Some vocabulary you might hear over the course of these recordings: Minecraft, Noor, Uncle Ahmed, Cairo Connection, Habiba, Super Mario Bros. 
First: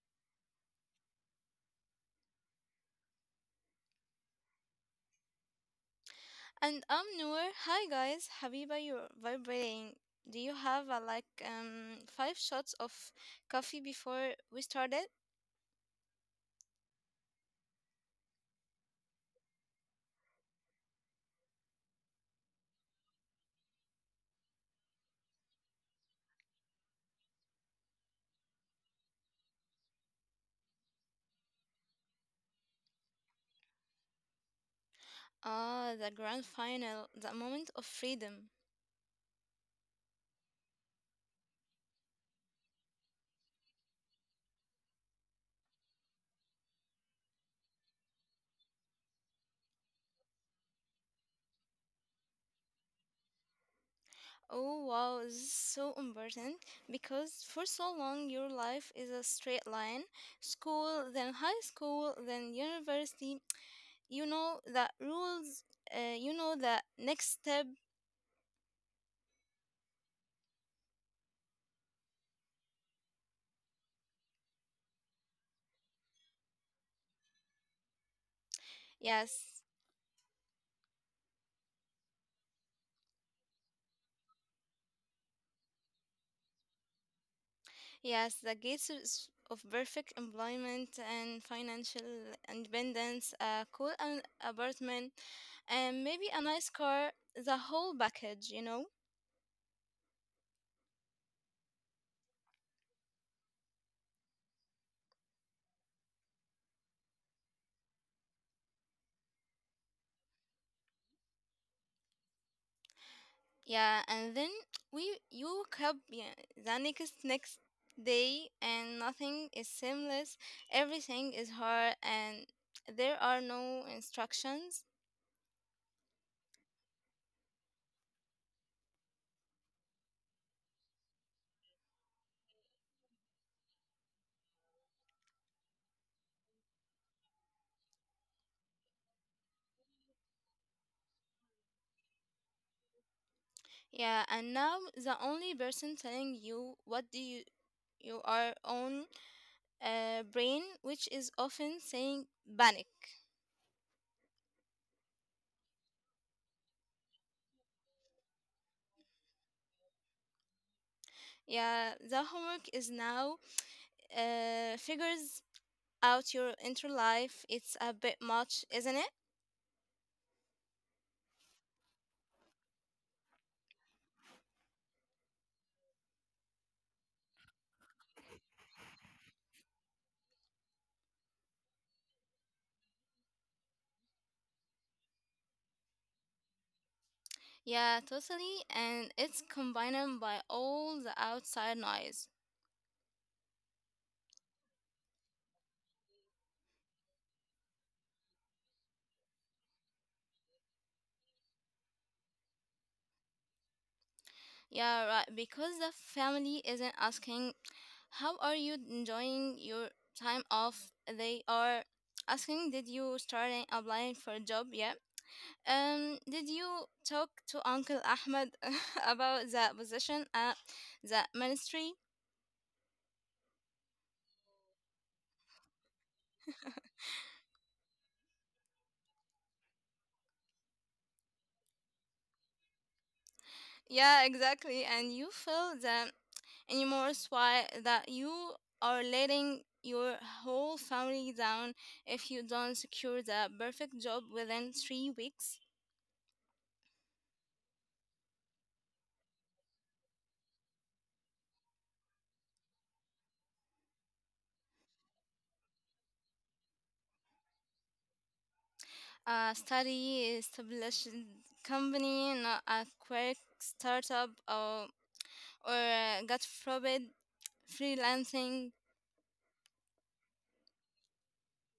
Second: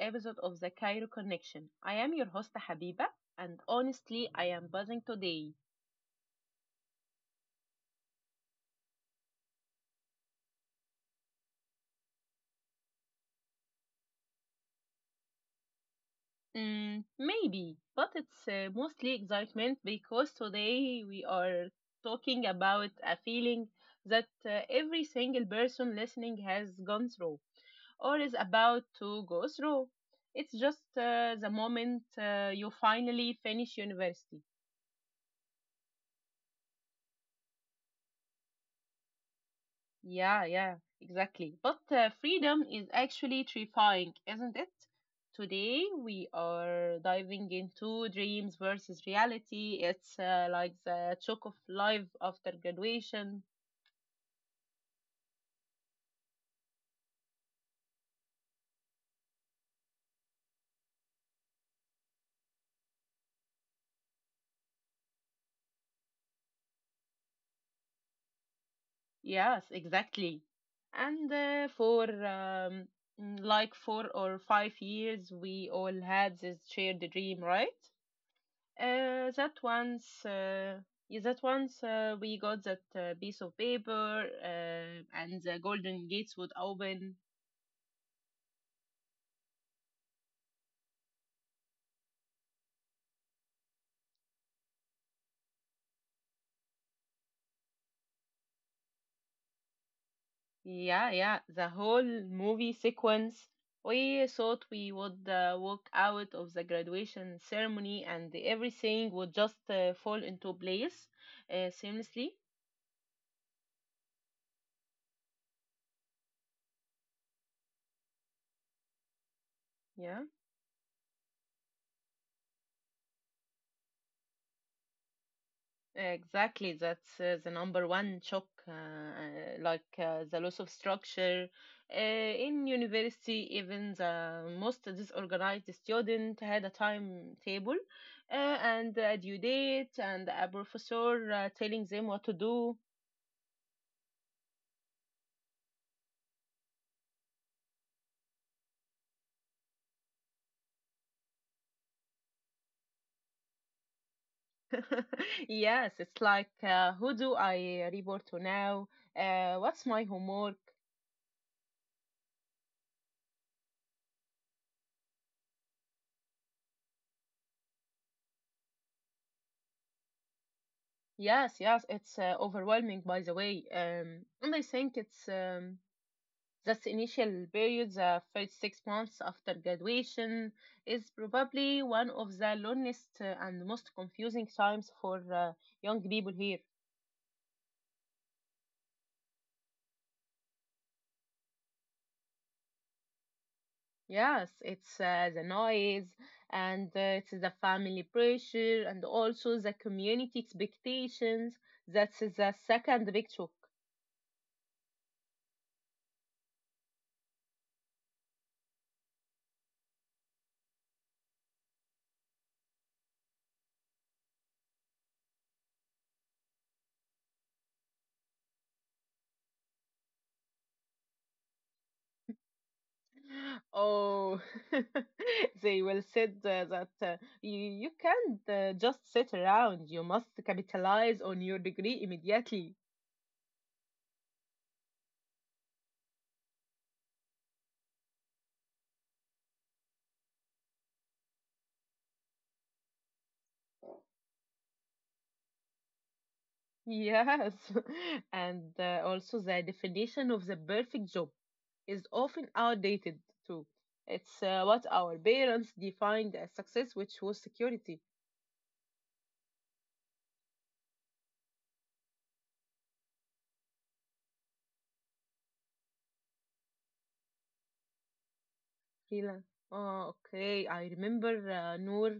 episode of the Cairo Connection. I am your host, Habiba, and honestly, I am buzzing today. And I'm Noor. Hi guys, Habiba, you're vibrating. Do you have like five shots of coffee before we started? Maybe, but it's mostly excitement because today we are talking about a feeling that every single person listening has gone through or is about to go through. It's just the moment you finally finish university. Ah, the grand final, the moment of freedom. Yeah, yeah, exactly. But freedom is actually terrifying, isn't it? Today we are diving into dreams versus reality. It's like the shock of life after graduation. Oh wow, this is so important because for so long your life is a straight line. School, then high school, then university. You know the rules, you know the next step. Yes, exactly. And for mm, like 4 or 5 years, we all had this shared dream, right? Uh, that Yes, once, uh, yeah, that once we got that piece of paper, and the golden gates would open. yes, the gates of perfect employment and financial independence, a cool an apartment, and maybe a nice car, the whole package, you know? Yeah, yeah, the whole movie sequence. We thought we would walk out of the graduation ceremony, and everything would just fall into place seamlessly. Yeah, and then we you wake up, yeah, the next day, and nothing is Yeah. seamless. Everything is hard and there are no instructions. Exactly, that's the number one shock, the loss of structure. In university, even the most disorganized student had a timetable and a due date, and a professor telling them what to do. Yeah, and now the only person telling you what do you are on, brain, which is often saying panic. Yes, it's like, who do I report to now? What's my homework? Yeah, the homework is now, figures out your inner life. It's a bit much, isn't it? Yes, yes, it's overwhelming, by the way. And I think it's This initial period, the first 6 months after graduation, is probably one of the longest and most confusing times for young people here. Yeah, totally. And it's combined by all the outside noise. Yes, it's the noise and it's the family pressure and also the community expectations. That's the second big shock. Yeah, right. Because the family isn't asking, how are you enjoying your time off? They are asking, did you start applying for a job yet? Did you talk to Uncle Ahmed about the position at the ministry? Oh, they will said that you can't just sit around. You must capitalize on your degree immediately. Yeah, exactly. And you feel the remorse why that you are letting your whole family down if you don't secure the perfect job within 3 weeks. Yes, and also the definition of the perfect job is often outdated too. It's what our parents defined as success, which was security. A study established company, not a quick startup, or God forbid, freelancing. Freelance. Oh, okay. I remember, Noor,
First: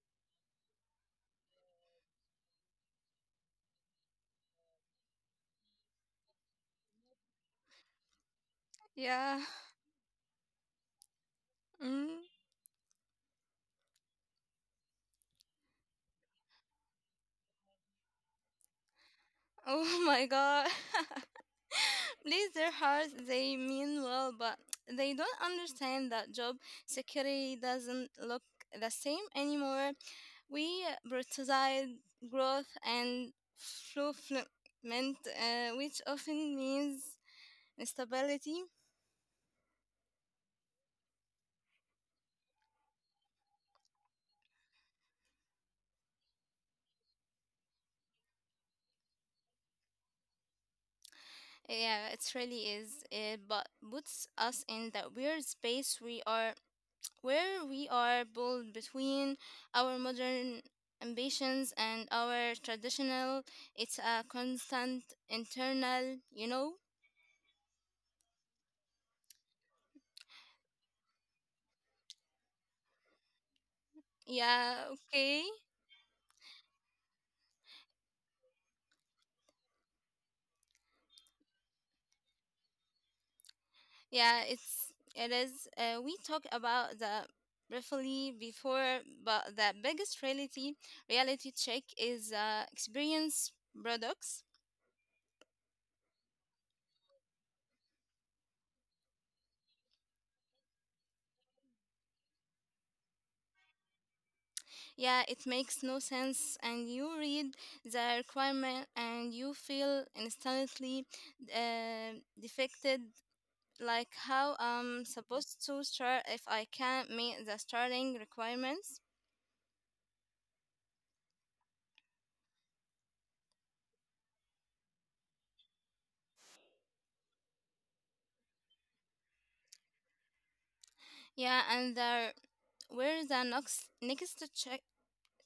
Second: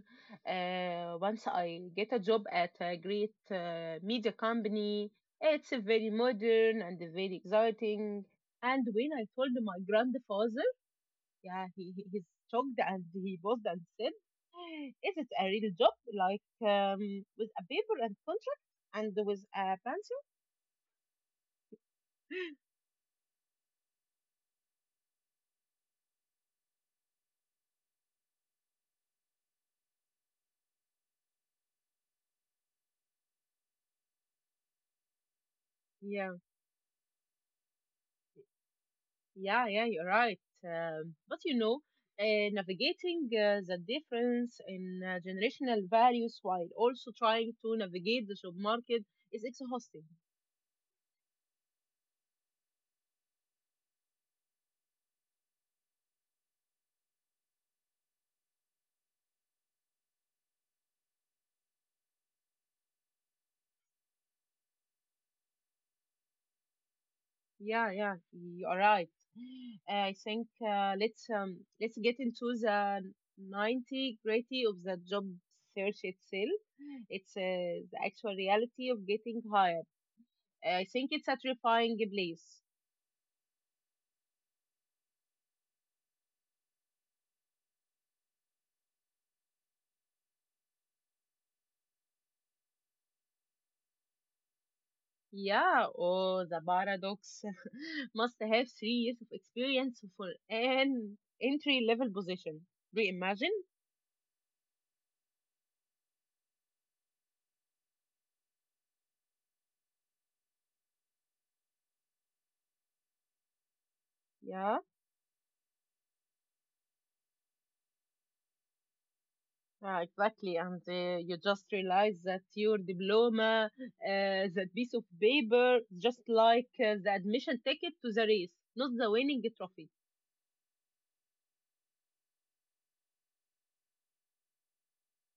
once I get a job at a great media company. It's a very modern and a very exciting. And when I Yeah. told my grandfather, yeah, he Mm-hmm. he's shocked and he paused and said, "Is it a real job? Like um, with a paper and contract and with a Oh my pencil?" god. Bless their hearts, they mean well, but they don't understand that job security doesn't look the same anymore. We prioritize growth and fulfillment, which Yeah, often means instability. yeah, yeah, you're right. But navigating the difference in generational values while also trying to navigate the job market is exhausting. Yeah, it really is. It but puts us in that weird space, we are where we are pulled between our modern ambitions and our traditional, it's a constant internal. Yeah, yeah, you're right. I think let's get into the ninety gritty Yeah, of the job okay, search itself. It's the actual reality of getting hired. I think it's a terrifying place. yeah, it is, we talk about the briefly before, but the biggest reality check is, experience products. Yeah, oh, the paradox. Must have 3 years of experience for an entry level position. Do you imagine? Yeah, it makes no sense. And you read the requirement and you feel instantly, defected. Like, how Yeah. I'm supposed to start if I can't meet the starting requirements? Yeah, exactly. And you just realize that your diploma, that piece of paper, just like the admission ticket to the race, not the winning trophy. Yeah, and there where the next check,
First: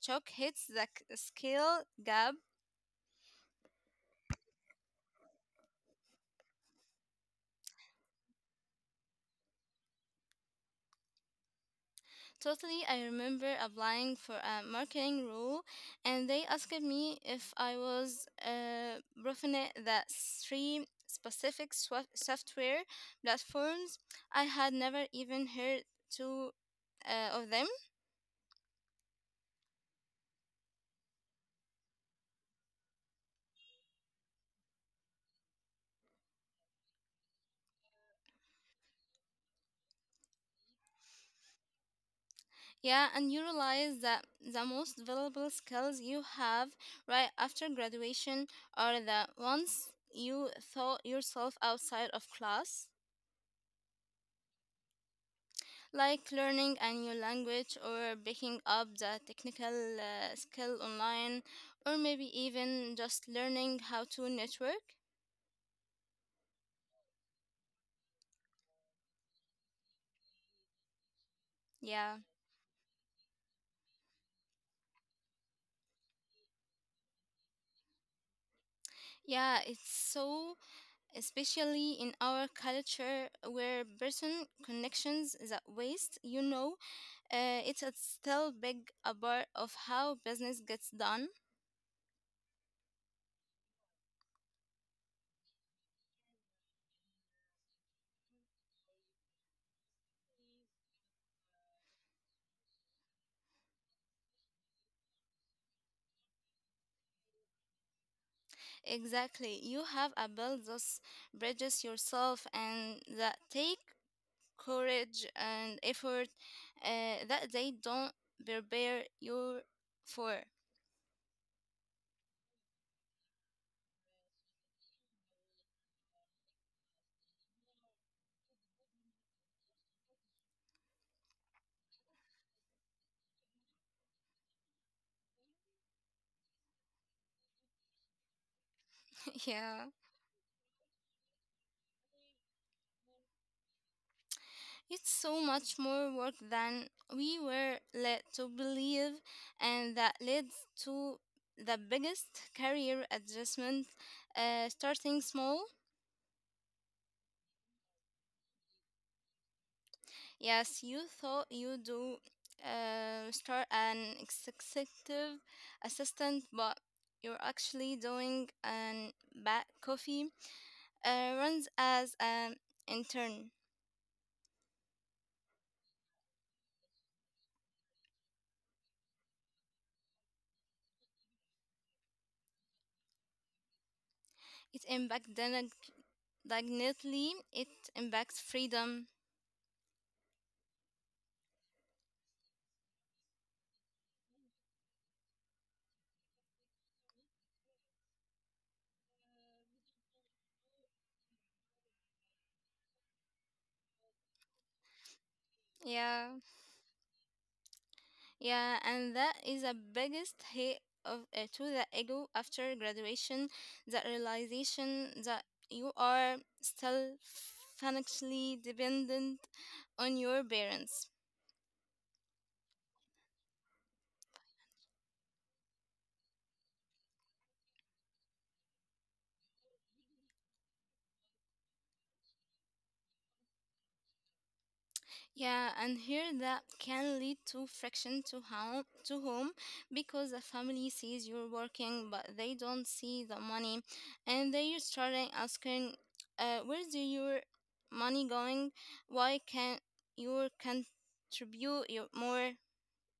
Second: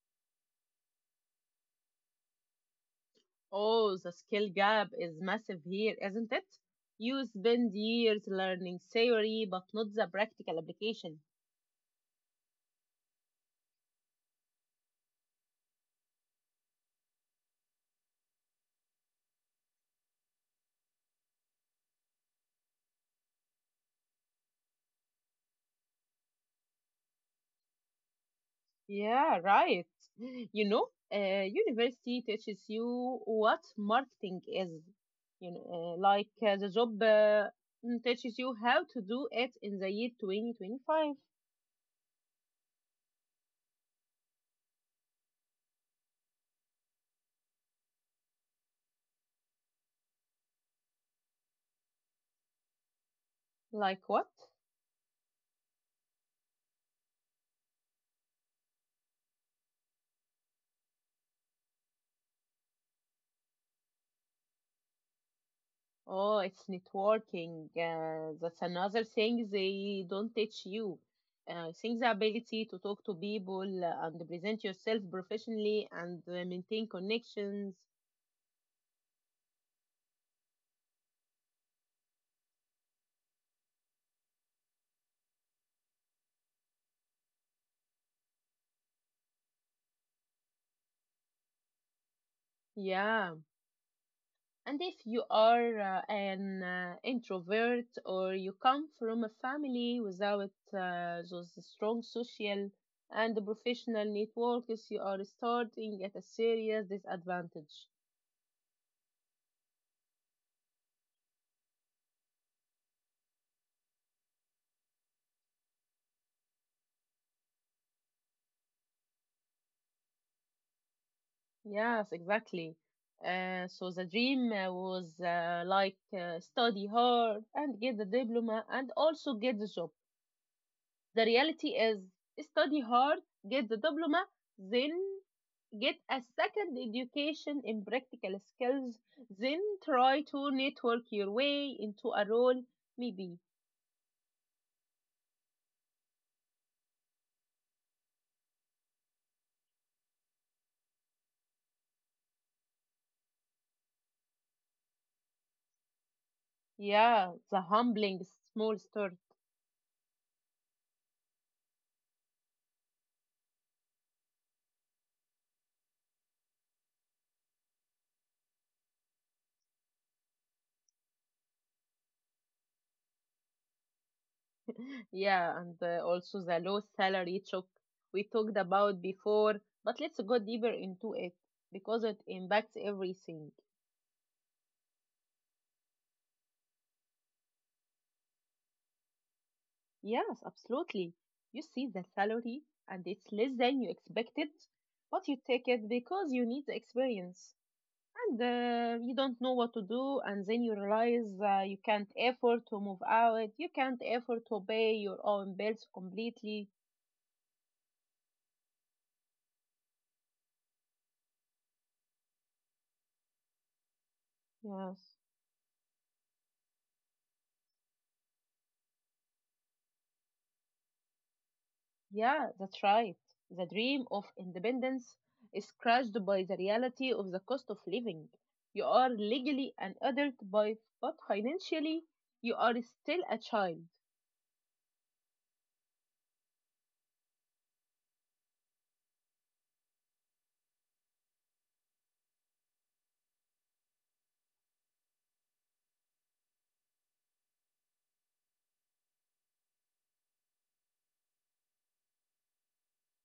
chalk hits the skill gap. Oh, the skill gap is massive here, isn't it? You spend years learning theory, but not the practical application. Totally, I remember applying for a marketing role, and they asked me if I was, proficient that three specific software platforms. I had never even heard two of them. Yeah, right. University teaches you what marketing is. Like the job teaches you how to do it in the year 2025. Yeah, and you realize that the most valuable skills you have right after graduation are the ones you thought yourself outside of class. Like what? Like learning a new language, or picking up the technical skill online, or maybe even just learning how to network. Oh, it's networking. That's another thing they don't teach you. Things the Yeah, ability to talk to people and present yourself professionally and maintain connections. yeah, it's so, especially in our culture where person connections that waste, it's a still big a part of how business gets done. Yeah. And if you are an introvert or you come from a family without those strong social and professional networks, you are starting at a serious disadvantage. Exactly, you have a build those bridges yourself, and that take courage and effort that they don't prepare you for. Yes, exactly. So the dream was like study hard and get the diploma and also get the job. The reality is study hard, get the diploma, then get a second education in practical skills, then Yeah, try to network your way into a role, maybe. it's so much more work than we were led to believe, and that leads to the biggest career adjustment, starting small. Yeah, the humbling small start. Yes, you thought you do. Start an executive assistant, but you're actually doing an back coffee runs as an intern. Yeah, and also the low salary shock we talked about before, but let's go deeper into it because it impacts everything. It impacts dignity, it impacts freedom. Yes, absolutely. You see the salary and it's less than you expected, but you take it because you need the experience and you don't know what to do. And then you realize you can't afford to move out, you can't afford to pay your own bills Yeah, completely. yeah, and that is the biggest hit of to the ego after graduation. The realization Yes. that you are still financially dependent on your parents. Yeah, that's right. The dream of independence is crushed by the reality of the cost of living. You are legally an adult, but financially, you are still a child. Yeah, and here that can lead to friction to home, because the family sees you're working, but they don't see the money, and they starting asking, where's your money going? Why can't you contribute your more,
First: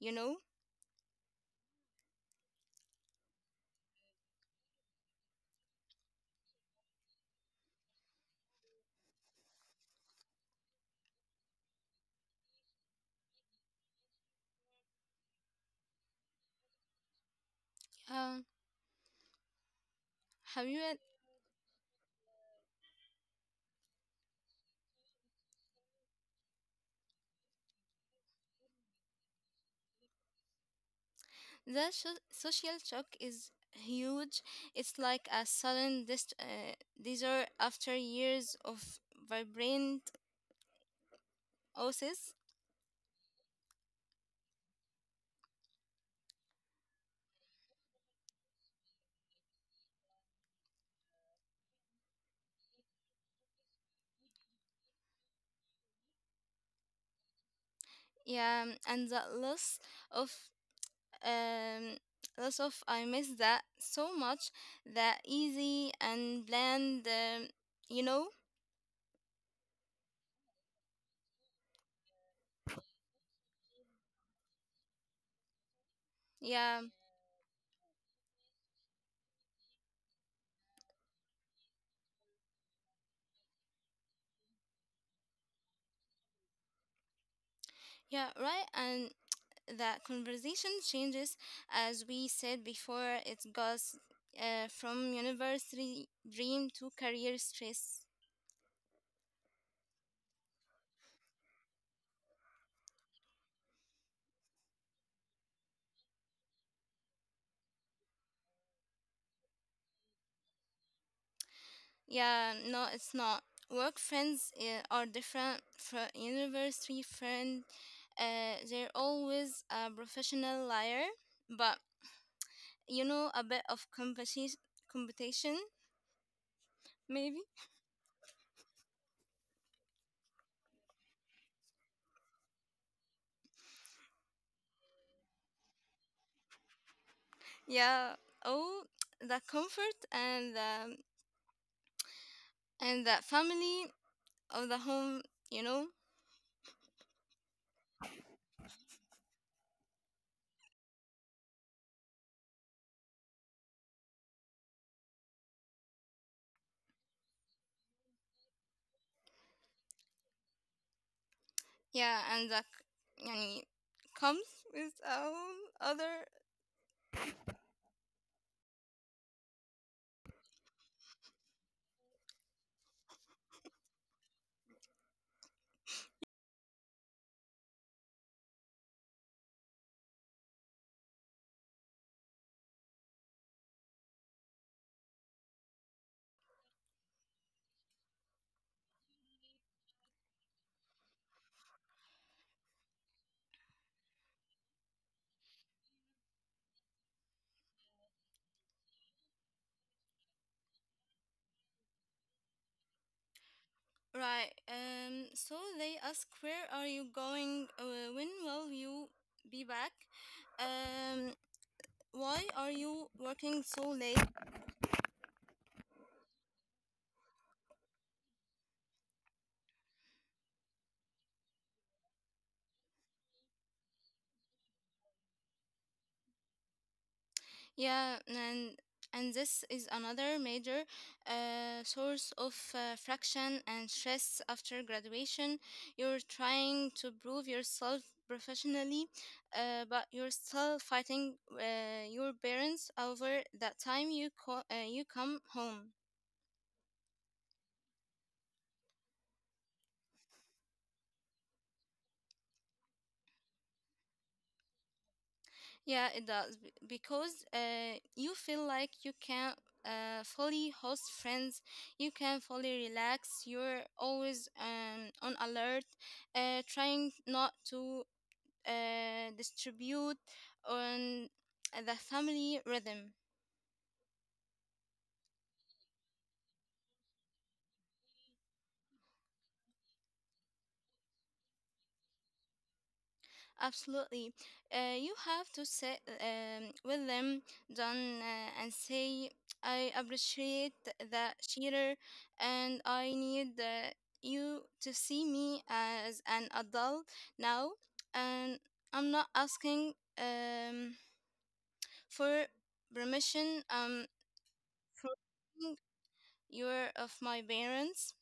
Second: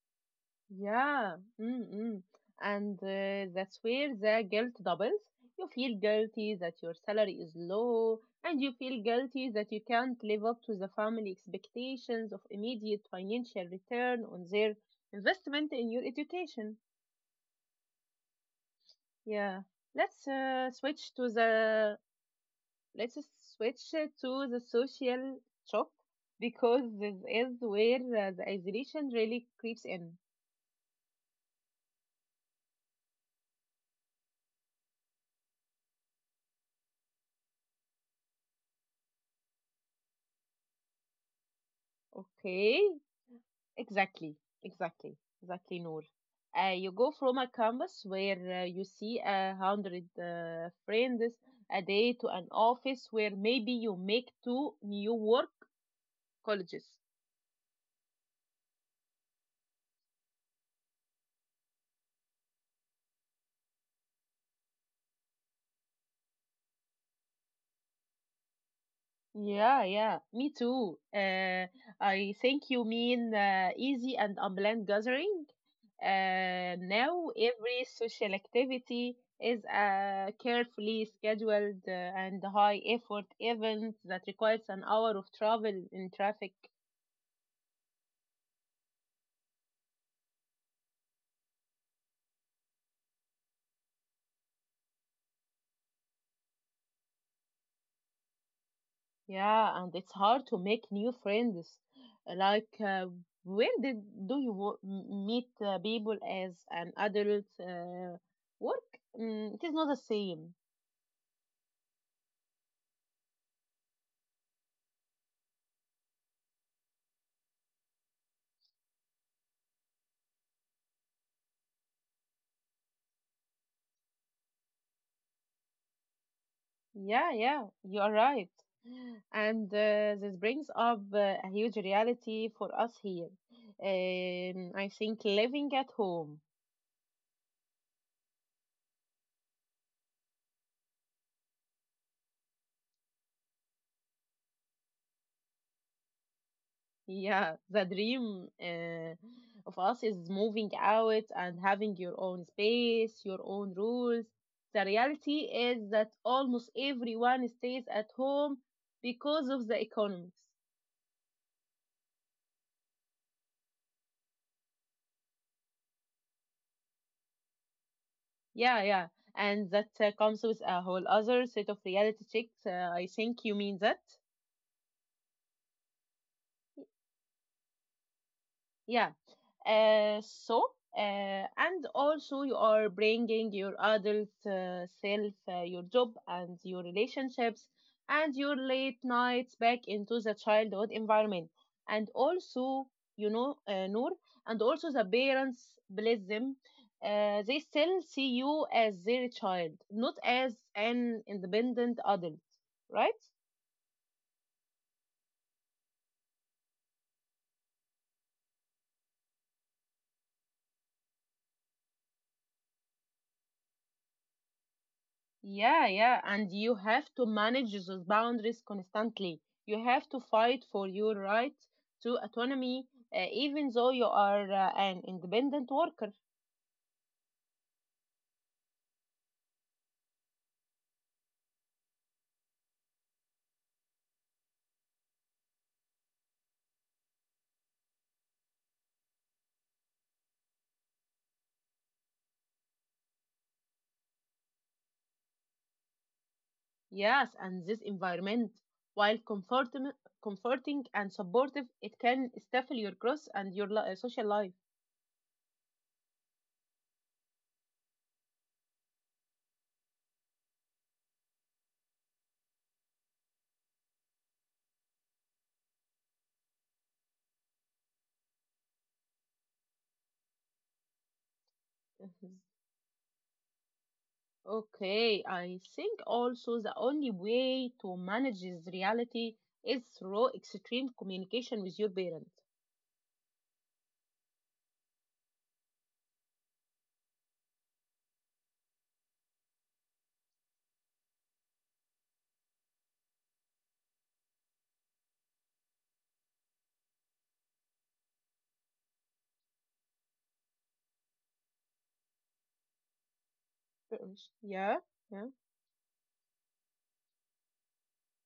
you know? Yeah, mm-mm. And that's where the guilt doubles. You feel guilty that your salary is low, and you feel guilty that you can't live up to the family expectations of immediate financial return on their investment in your education. Uh, Yeah, let's have uh, you had- switch to the let's switch to the social shock because this is where the isolation really creeps in. the social shock is huge. It's like a sudden desert after years of vibrant oasis. Okay, exactly, exactly, exactly, Noor. You go from a campus where you see 100 friends a day to an office where maybe you make two new work colleges. Yeah, and the of um loss of I miss that so much. That easy and bland, you know. Yeah, yeah, me too. I think you mean easy and unplanned gathering. Yeah, Now every social activity is a carefully scheduled and high effort event that requires an hour of travel in traffic. yeah, right. And that conversation changes, as we said before. It goes, from university dream to career stress. Yeah, and it's hard to make new friends. Like, where did do you wo- m- meet people as an adult? Work? It is not the same. Yeah, no, it's not. Work friends are different from university friend. They're always a professional liar, but a bit of competition Yeah, maybe. yeah, you are right. And this brings up a huge reality for us here. I think living at home. Yeah. Oh, the comfort and the family of the home, you know. Yeah, the dream of us is moving out and having your own space, your own rules. The reality is that almost everyone stays at home because of the economics. Yeah, and that, yani, comes with all other. Yeah, yeah. And that comes with a whole other set of reality checks. I think you mean that. Yeah. So, and also you are bringing your adult self, your job and your relationships and your late nights back into the childhood environment. And also, Noor, and also the parents, bless them, they still see you as their child, not as an independent adult, right? Right. So they ask, "Where are you going? When will you be back? Um. Why are you working so late?" Yeah, yeah, and you have to manage those boundaries constantly. You have to fight for your right to autonomy, even though you are an independent worker. Yeah. And this is another major source of friction and stress after graduation. You're trying to prove yourself professionally, but you're still fighting your parents over that time you come home. Yes, and this environment, while comforting and supportive, it can stifle your growth and your social life. Yeah, it does, because you feel like you can, fully host friends, you can fully relax, you're always, on alert, trying not to, distribute on the family rhythm. Okay, I think also the only way to manage this reality is through extreme communication with your parents. Absolutely. You have to sit, with them, done, and say, I appreciate that cheater, and I need, you to see me as an adult now. And I'm not asking, um, for permission, Parents. Yeah, for yeah, you're of my parents.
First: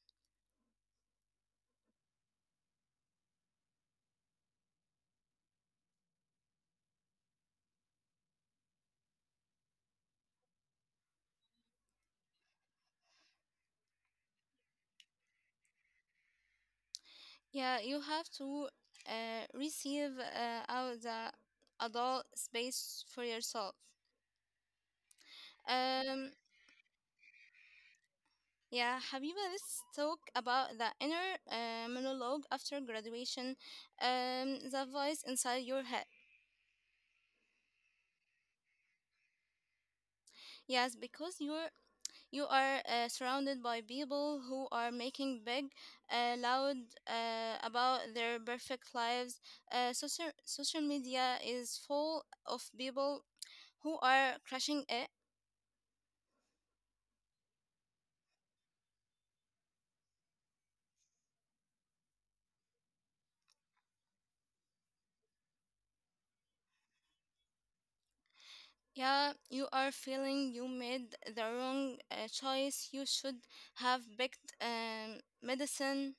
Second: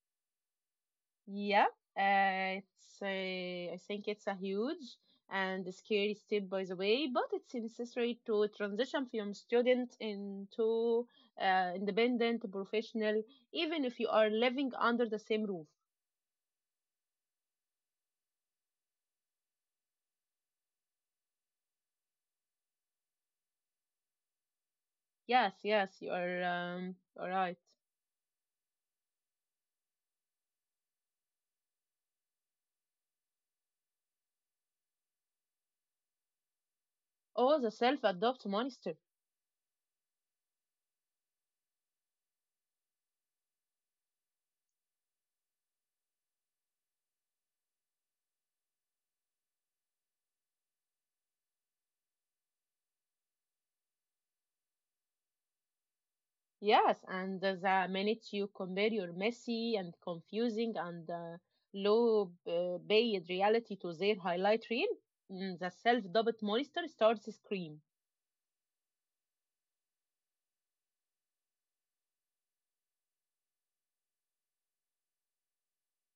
yeah. I think it's a huge and scary step, by the way, but it's necessary to transition from student into independent professional, even if you are living under the same roof. Yeah, you have to, receive, out the adult space for yourself. Yes, yes, you Um, are all right. yeah, Habiba, let's talk about the inner monologue after graduation, the voice inside your head. Oh, the self-adopt monster. Yes, because you are surrounded by people who are making big, loud about their perfect lives. Social media is full of people who are crushing it. Yes, and the minute you compare your messy and confusing and low paid reality to their highlight reel, the self doubt monster starts to scream. Yeah, you are feeling you made the wrong choice. You should have picked, medicine.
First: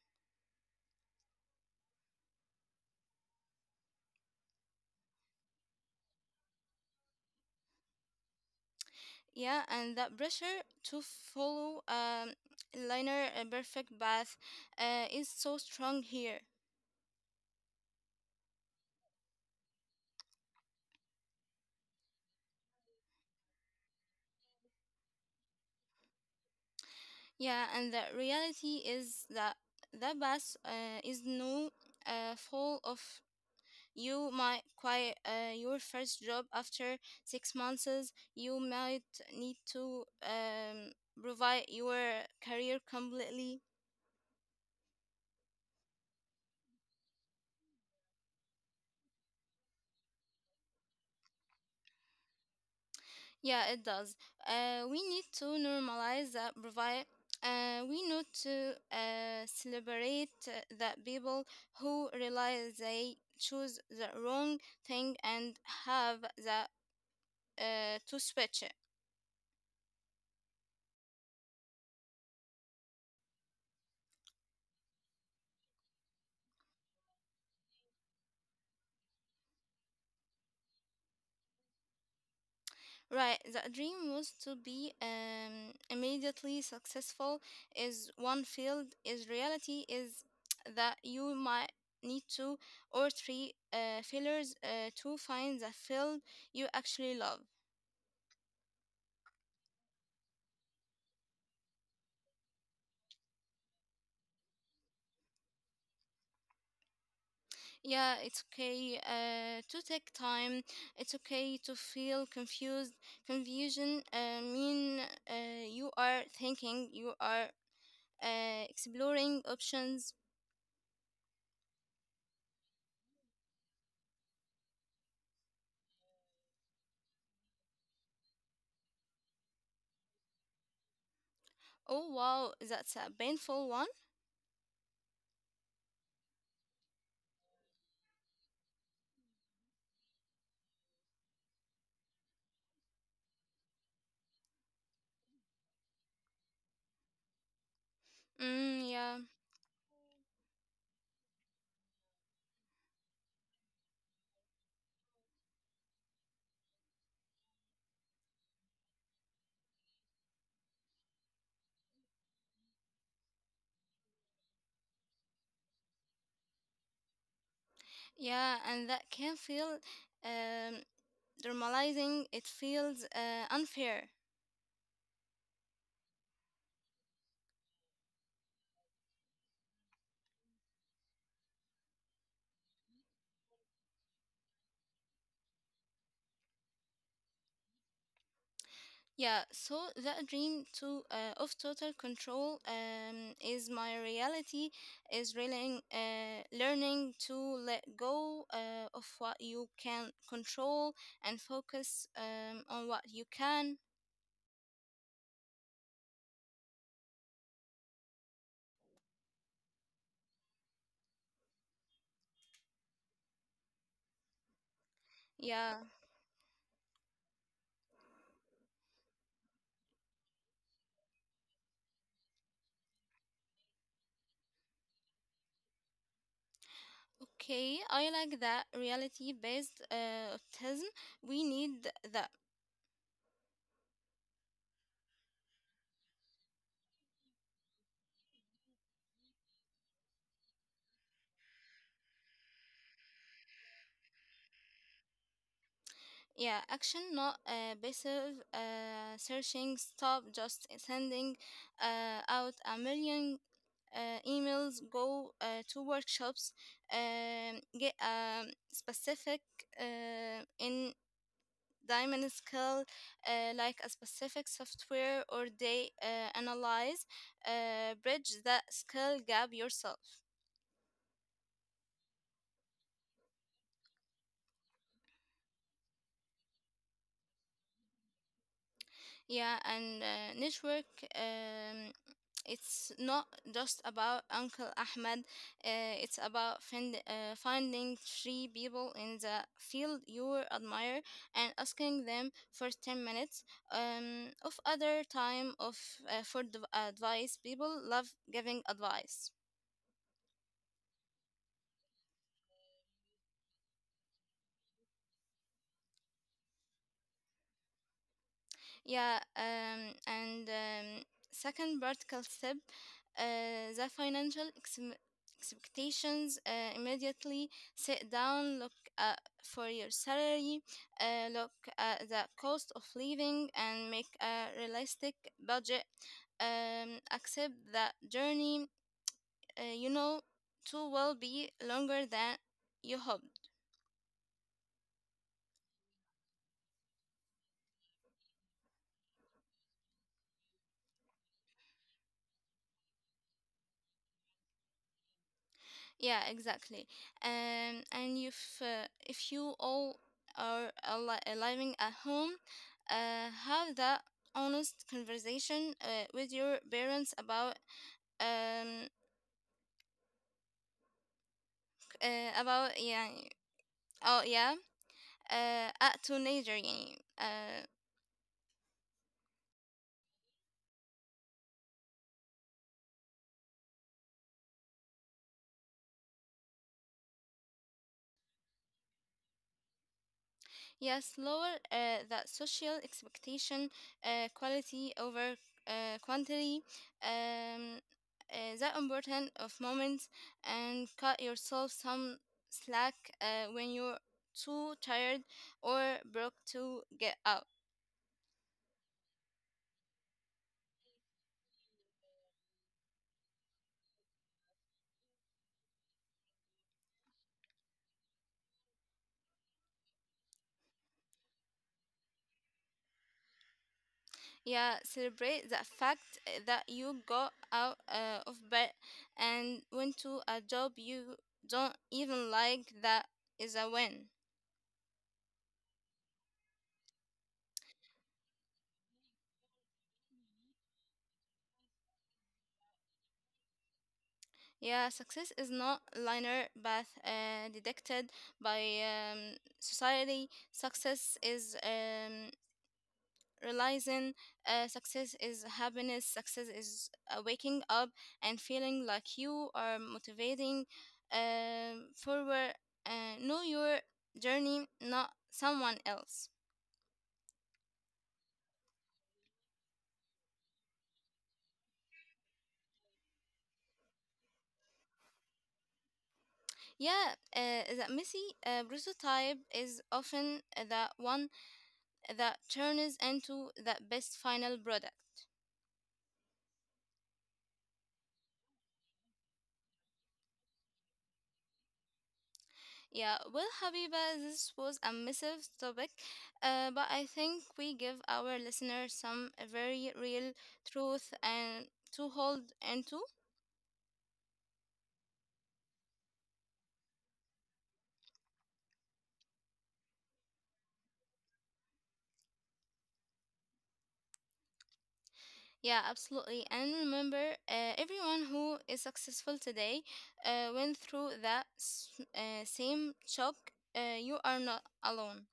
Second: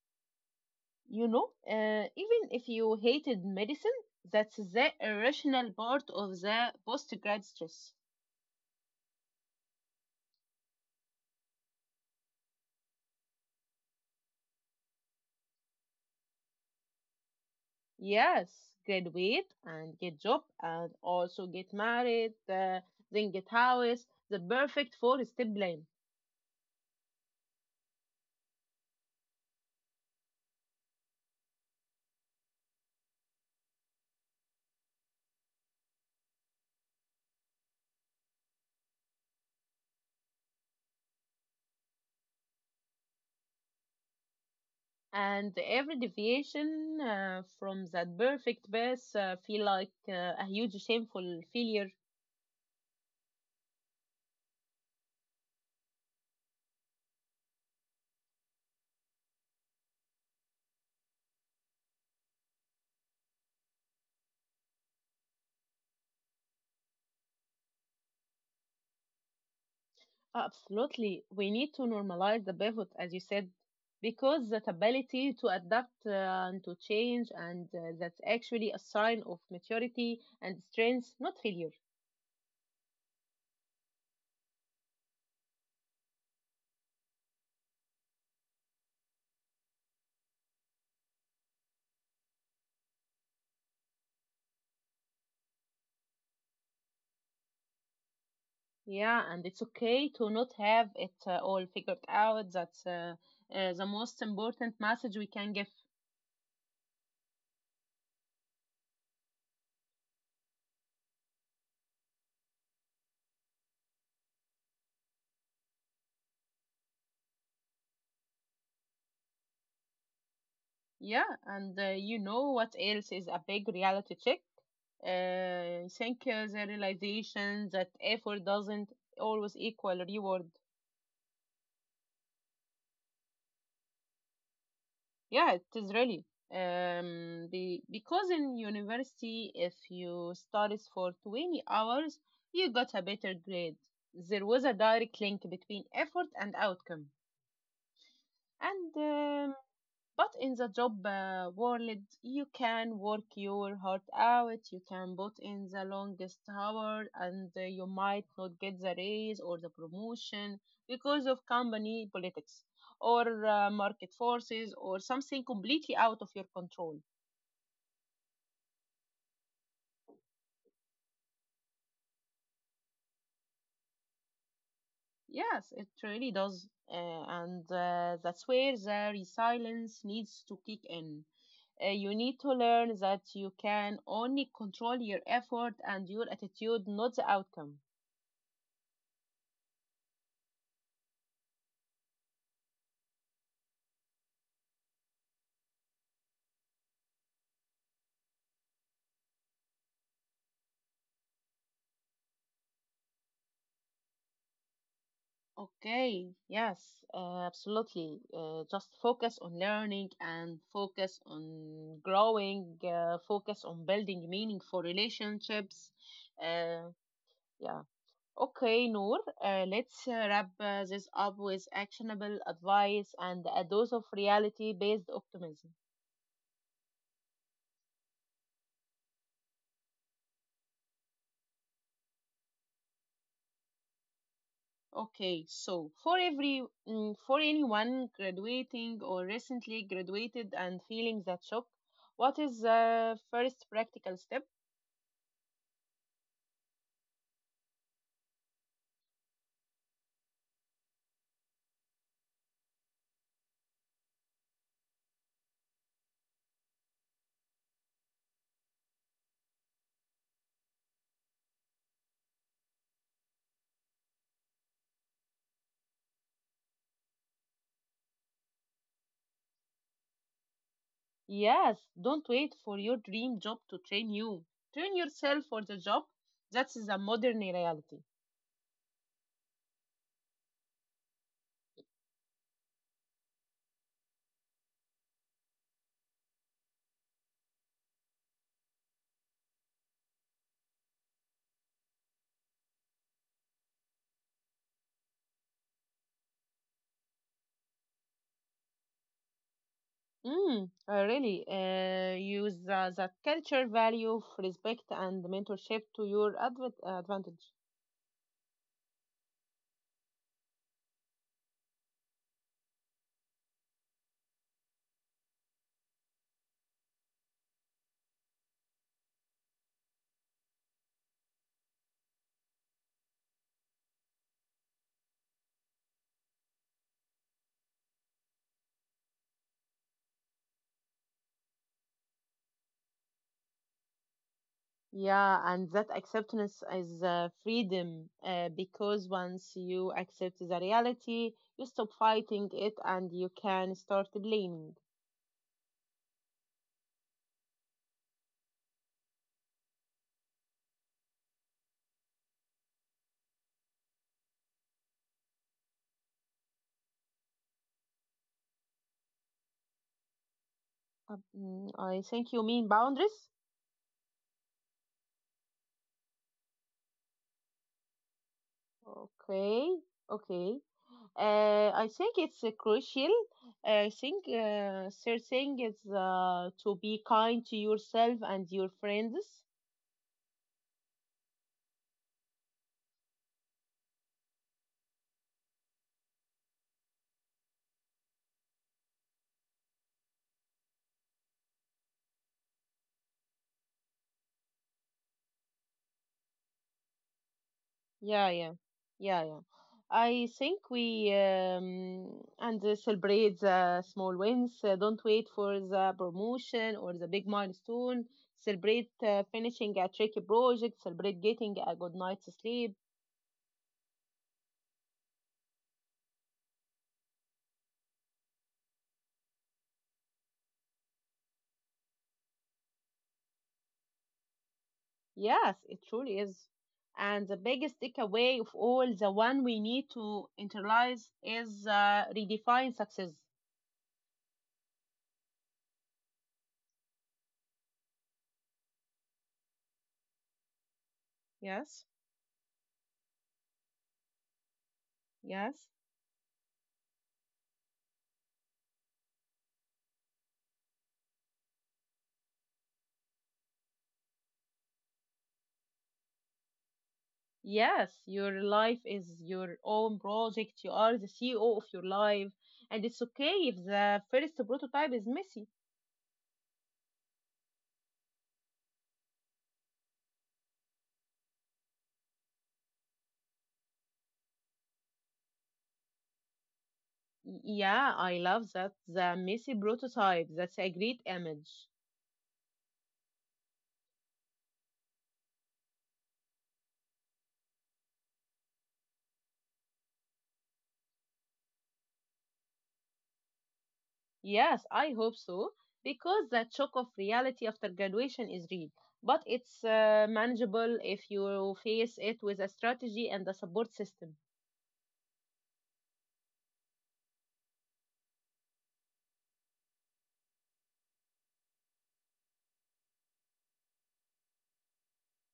Even if you hated medicine, that's the irrational part of the post grad stress. Yeah, and that pressure to follow, liner a perfect path is so strong here. Yes, graduate and get job and also get married, then get house, the perfect four step plan. Yeah, and the reality is that the bus is no full of. You might quite your first job after 6 months. You might need to, provide your career completely. And every deviation from that perfect path feel like a huge shameful failure. Yeah, it does. We need to normalize that provide. We need to, celebrate, that people who realize they choose the wrong thing and have that to switch it. Absolutely, we need to normalize the pivot, as you said, because that ability to adapt and to change, and that's actually a sign of maturity and strength, not failure. Right, the dream was to be, immediately successful is one field, is reality is that you might need two or three failures to find the field you actually love. Yeah, and it's okay to not have it all figured out. That's the most important message we can give. Yeah, it's okay to take time, it's okay to feel confused. Confusion mean you are thinking, you are exploring options. Yeah, and you know what else is a big reality check? I think the realization that effort doesn't always equal reward. Oh wow, that's a painful one. Yeah, it is really. Because in university, if you studied for 20 hours, you got a better grade. There was a direct link between effort and outcome. Mm, And yeah. um, But in the job world, you can work your heart out, you can put in the longest hour, and you might not get the raise or the promotion because of company politics or market forces or something completely out of your control. Yeah, and that can feel, um, normalizing. It feels unfair. Yes, it really does. And that's where the resilience needs to kick in. You need to learn that you can only control your effort and your attitude, not the outcome. Yeah, so that dream to of total control, is my reality. Is really learning to let go of what you can control and focus, on what you can. Okay, yes, absolutely. Just focus on learning and focus on growing, focus on building meaningful Yeah, relationships. Uh, yeah. Okay, Noor, let's wrap this up with actionable advice and a dose of reality-based optimism. okay, I like that reality based optimism. We need that. Okay, so for for anyone graduating or recently graduated and feeling that shock, what is the first practical step? Yeah, action, not passive searching. Stop just sending out a million emails. Go to workshops. Get a specific in diamond skill, like a specific software, or they, analyze, bridge that skill gap yourself. Yes, don't wait for your dream job to train you. Train yourself for the job. That is a modern reality. Yeah, and network. It's not just about Uncle Ahmed. It's about finding three people in the field you admire, and asking them for 10 minutes, of other time of for the advice. People love giving advice. I really use the culture value of respect and mentorship to your advantage. Yeah, and second vertical step, the financial expectations. Immediately sit down, look uh, for your salary, look at the cost of living, and make a realistic budget. Accept that journey, uh, you know, too will be longer than you hope. Yeah, and that acceptance is freedom because once you accept the reality, you stop fighting it and you can start blaming. Yeah, exactly. And if you all are living at home, have that honest conversation with your parents about, um I think you mean about yeah, boundaries? oh yeah, at teenager, yeah, Okay, okay. I think it's crucial. I think third thing is to be kind to yourself and your friends. Yes, lower the social expectation, quality over quantity, um, the importance of moments, and cut yourself some slack when you're too tired or broke to get out. Yeah, yeah, yeah, yeah. I think we and celebrate the small wins. Don't wait for the promotion or the big milestone. Celebrate finishing a tricky project. Celebrate getting a good night's sleep. Yeah, celebrate the fact that you got out of bed and went to a job you don't even like. That is a win. Yes, it truly is. And the biggest takeaway of all, the one we need to internalize, is redefine success. Yeah, success is not linear but detected by, society. Success is, Yes, realizing success is yes, happiness. Success is waking up and feeling like you are motivating forward. Know your journey, not someone else. yes. Your life is your own project. You are the CEO of your life. And it's okay if the first prototype is messy. Yeah, that messy prototype is often the one that turns into the best final product. Yeah, I love that. The messy prototype. That's a great image. Yeah, well, Habiba, this was a massive topic, but I think we give our listeners some very real truth and to hold into. Yes, I hope so, because that shock of reality after graduation is real, but it's manageable if you face it with a strategy and a support system. Yeah, absolutely. And remember, everyone who is successful today went through that same shock. You are not alone.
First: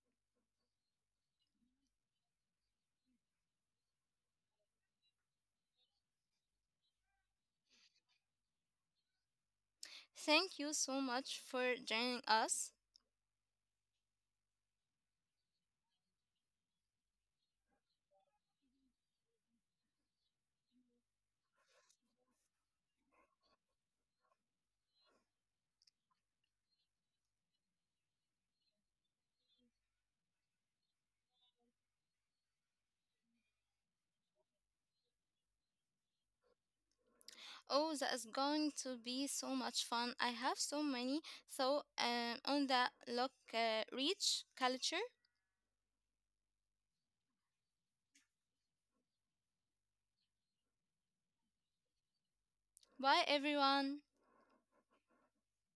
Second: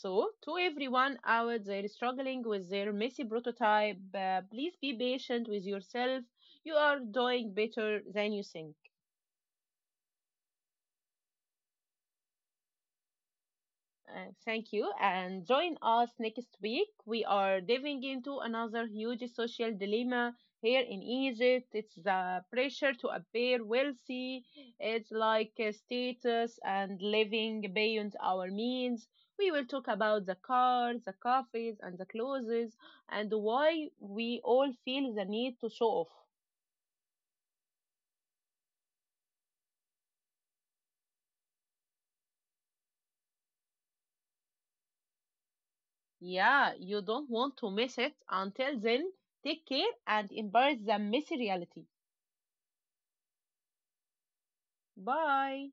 So, to everyone out there struggling with their messy prototype, please be patient with yourself. You are doing better than you think. Thank you so much for joining us. Thank you. And join us next week. We are diving into another huge social dilemma here in Egypt. It's the pressure to appear wealthy, it's like status and living beyond our means. We will talk about the cars, the coffees, and the clothes, and why we all feel the need to show off. Oh, that is going to be so much fun. I have so many. So, on that look, Reach Culture. Yeah, you don't want to miss it. Until then, take care and embrace the messy reality. Bye, everyone. Bye.